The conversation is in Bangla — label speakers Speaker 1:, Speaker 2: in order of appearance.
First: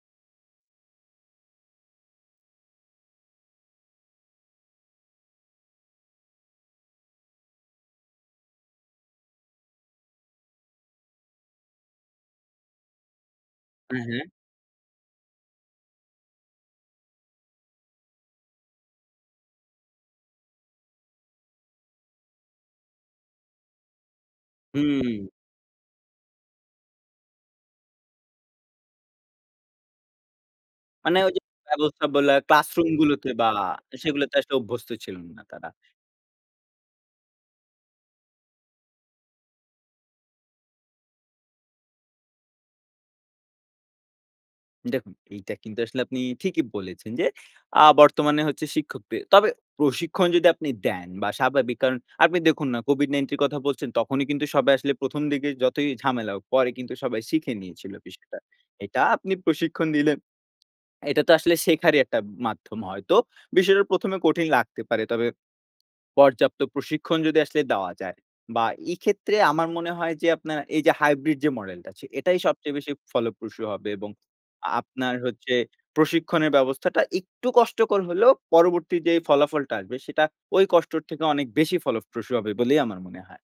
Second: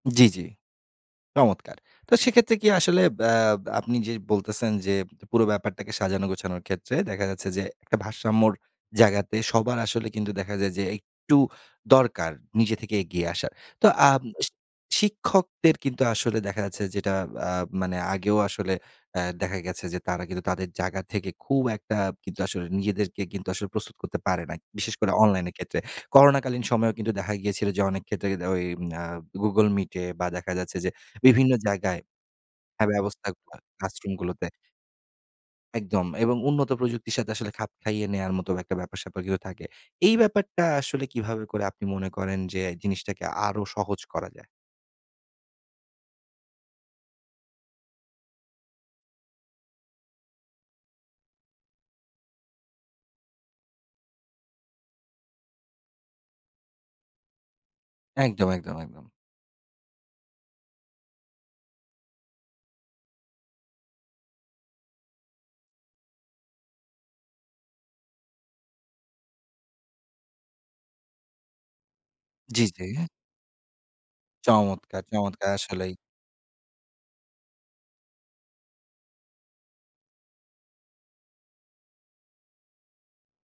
Speaker 1: জ্বী, জ্বী। চমৎকার! তো সেক্ষেত্রে কি আসলে ব্যা আপনি যে বলতেছেন যে পুরো ব্যাপারটাকে সাজানো গোছানোর ক্ষেত্রে দেখা যাচ্ছে যে, একটা ভারসাম্যর জায়গাতে সবার আসলে কিন্তু দেখা যায় যে, একটু দরকার নিজে থেকে এগিয়ে আসার। তো
Speaker 2: হু, হু।
Speaker 1: আম শিক্ষকদের কিন্তু আসলে দেখা যাচ্ছে যেটা আ মানে আগেও আসলে অ্যা দেখা গেছে যে, তারা কিন্তু তাদের জায়গা থেকে খুব একটা কিন্তু আসলে নিজেদেরকে কিন্তু আসলে প্রস্তুত করতে পারে না। বিশেষ করে
Speaker 2: হুম।
Speaker 1: অনলাইন এর ক্ষেত্রে। করোনাকালীন সময়েও কিন্তু দেখা গিয়েছিল যে অনেক ক্ষেত্রে দে ওই আ google Meet এ বা দেখা যাচ্ছে যে
Speaker 2: মানে ওই যে
Speaker 1: বিভিন্ন জায়গায়
Speaker 2: ব্যবস্থা বলা,
Speaker 1: হ্যাঁ,
Speaker 2: ক্লাসরুম
Speaker 1: ব্যবস্থা
Speaker 2: গুলাতে
Speaker 1: ক
Speaker 2: বা
Speaker 1: ক্লাসরুম
Speaker 2: সেগুলোতে
Speaker 1: গুলোতে
Speaker 2: আসলে অভ্যস্ত ছিলেন না তারা।
Speaker 1: একদম এবং উন্নত প্রযুক্তির সাথে আসলে খাপ খাইয়ে নেয়ার মতো একটা ব্যাপার-স্যাপার কিন্তু থাকে। এই ব্যাপারটা আসলে কিভাবে করে আপনি মনে করেন যে জিনিসটাকে আরো সহজ করা যায়?
Speaker 2: দেখুন, এইটা কিন্তু আসলে আপনি ঠিকিই বলেছেন, যে আ বর্তমানে হচ্ছে শিক্ষকদের তবে প্রশিক্ষণ যদি আপনি দেন বা স্বাভাবিক। কারণ আপনি দেখুন, না COVID-19 এর কথা বলছেন। তখনই কিন্তু সবাই আসলে ১ম, দিকে যতই ঝামেলা হোক, পরে কিন্তু সবাই শিখে নিয়েছিল বিষয়টা।
Speaker 1: একদম, একদম,
Speaker 2: এটা
Speaker 1: একদম।
Speaker 2: আপনি প্রশিক্ষণ দিলেন। এটা তো আসলে শেখারি একটা মাধ্যম হয়তো। বিষয়টা ১ম, এ কঠিন লাগতে পারে। তবে পর্যাপ্ত প্রশিক্ষণ যদি আসলে দেওয়া যায় বা এক্ষেত্রে আমার মনে হয় যে আপনার এই যে হাইব্রিড যে মডেলটা আছে। এটাই
Speaker 1: জি,
Speaker 2: সবচেয়ে
Speaker 1: জি।
Speaker 2: বেশি ফলপ্রসূ হবে এবং
Speaker 1: চমৎকার,
Speaker 2: আপনার
Speaker 1: চমৎকার!
Speaker 2: হচ্ছে
Speaker 1: আসলেই।
Speaker 2: প্রশিক্ষণের ব্যবস্থাটা একটু কষ্টকর হলেও পরবর্তী যেই ফলাফলটা আসবে সেটা ওই কষ্টর থেকে অনেক বেশি ফলপ্রসূ হবে বলেই আমার মনে হয়।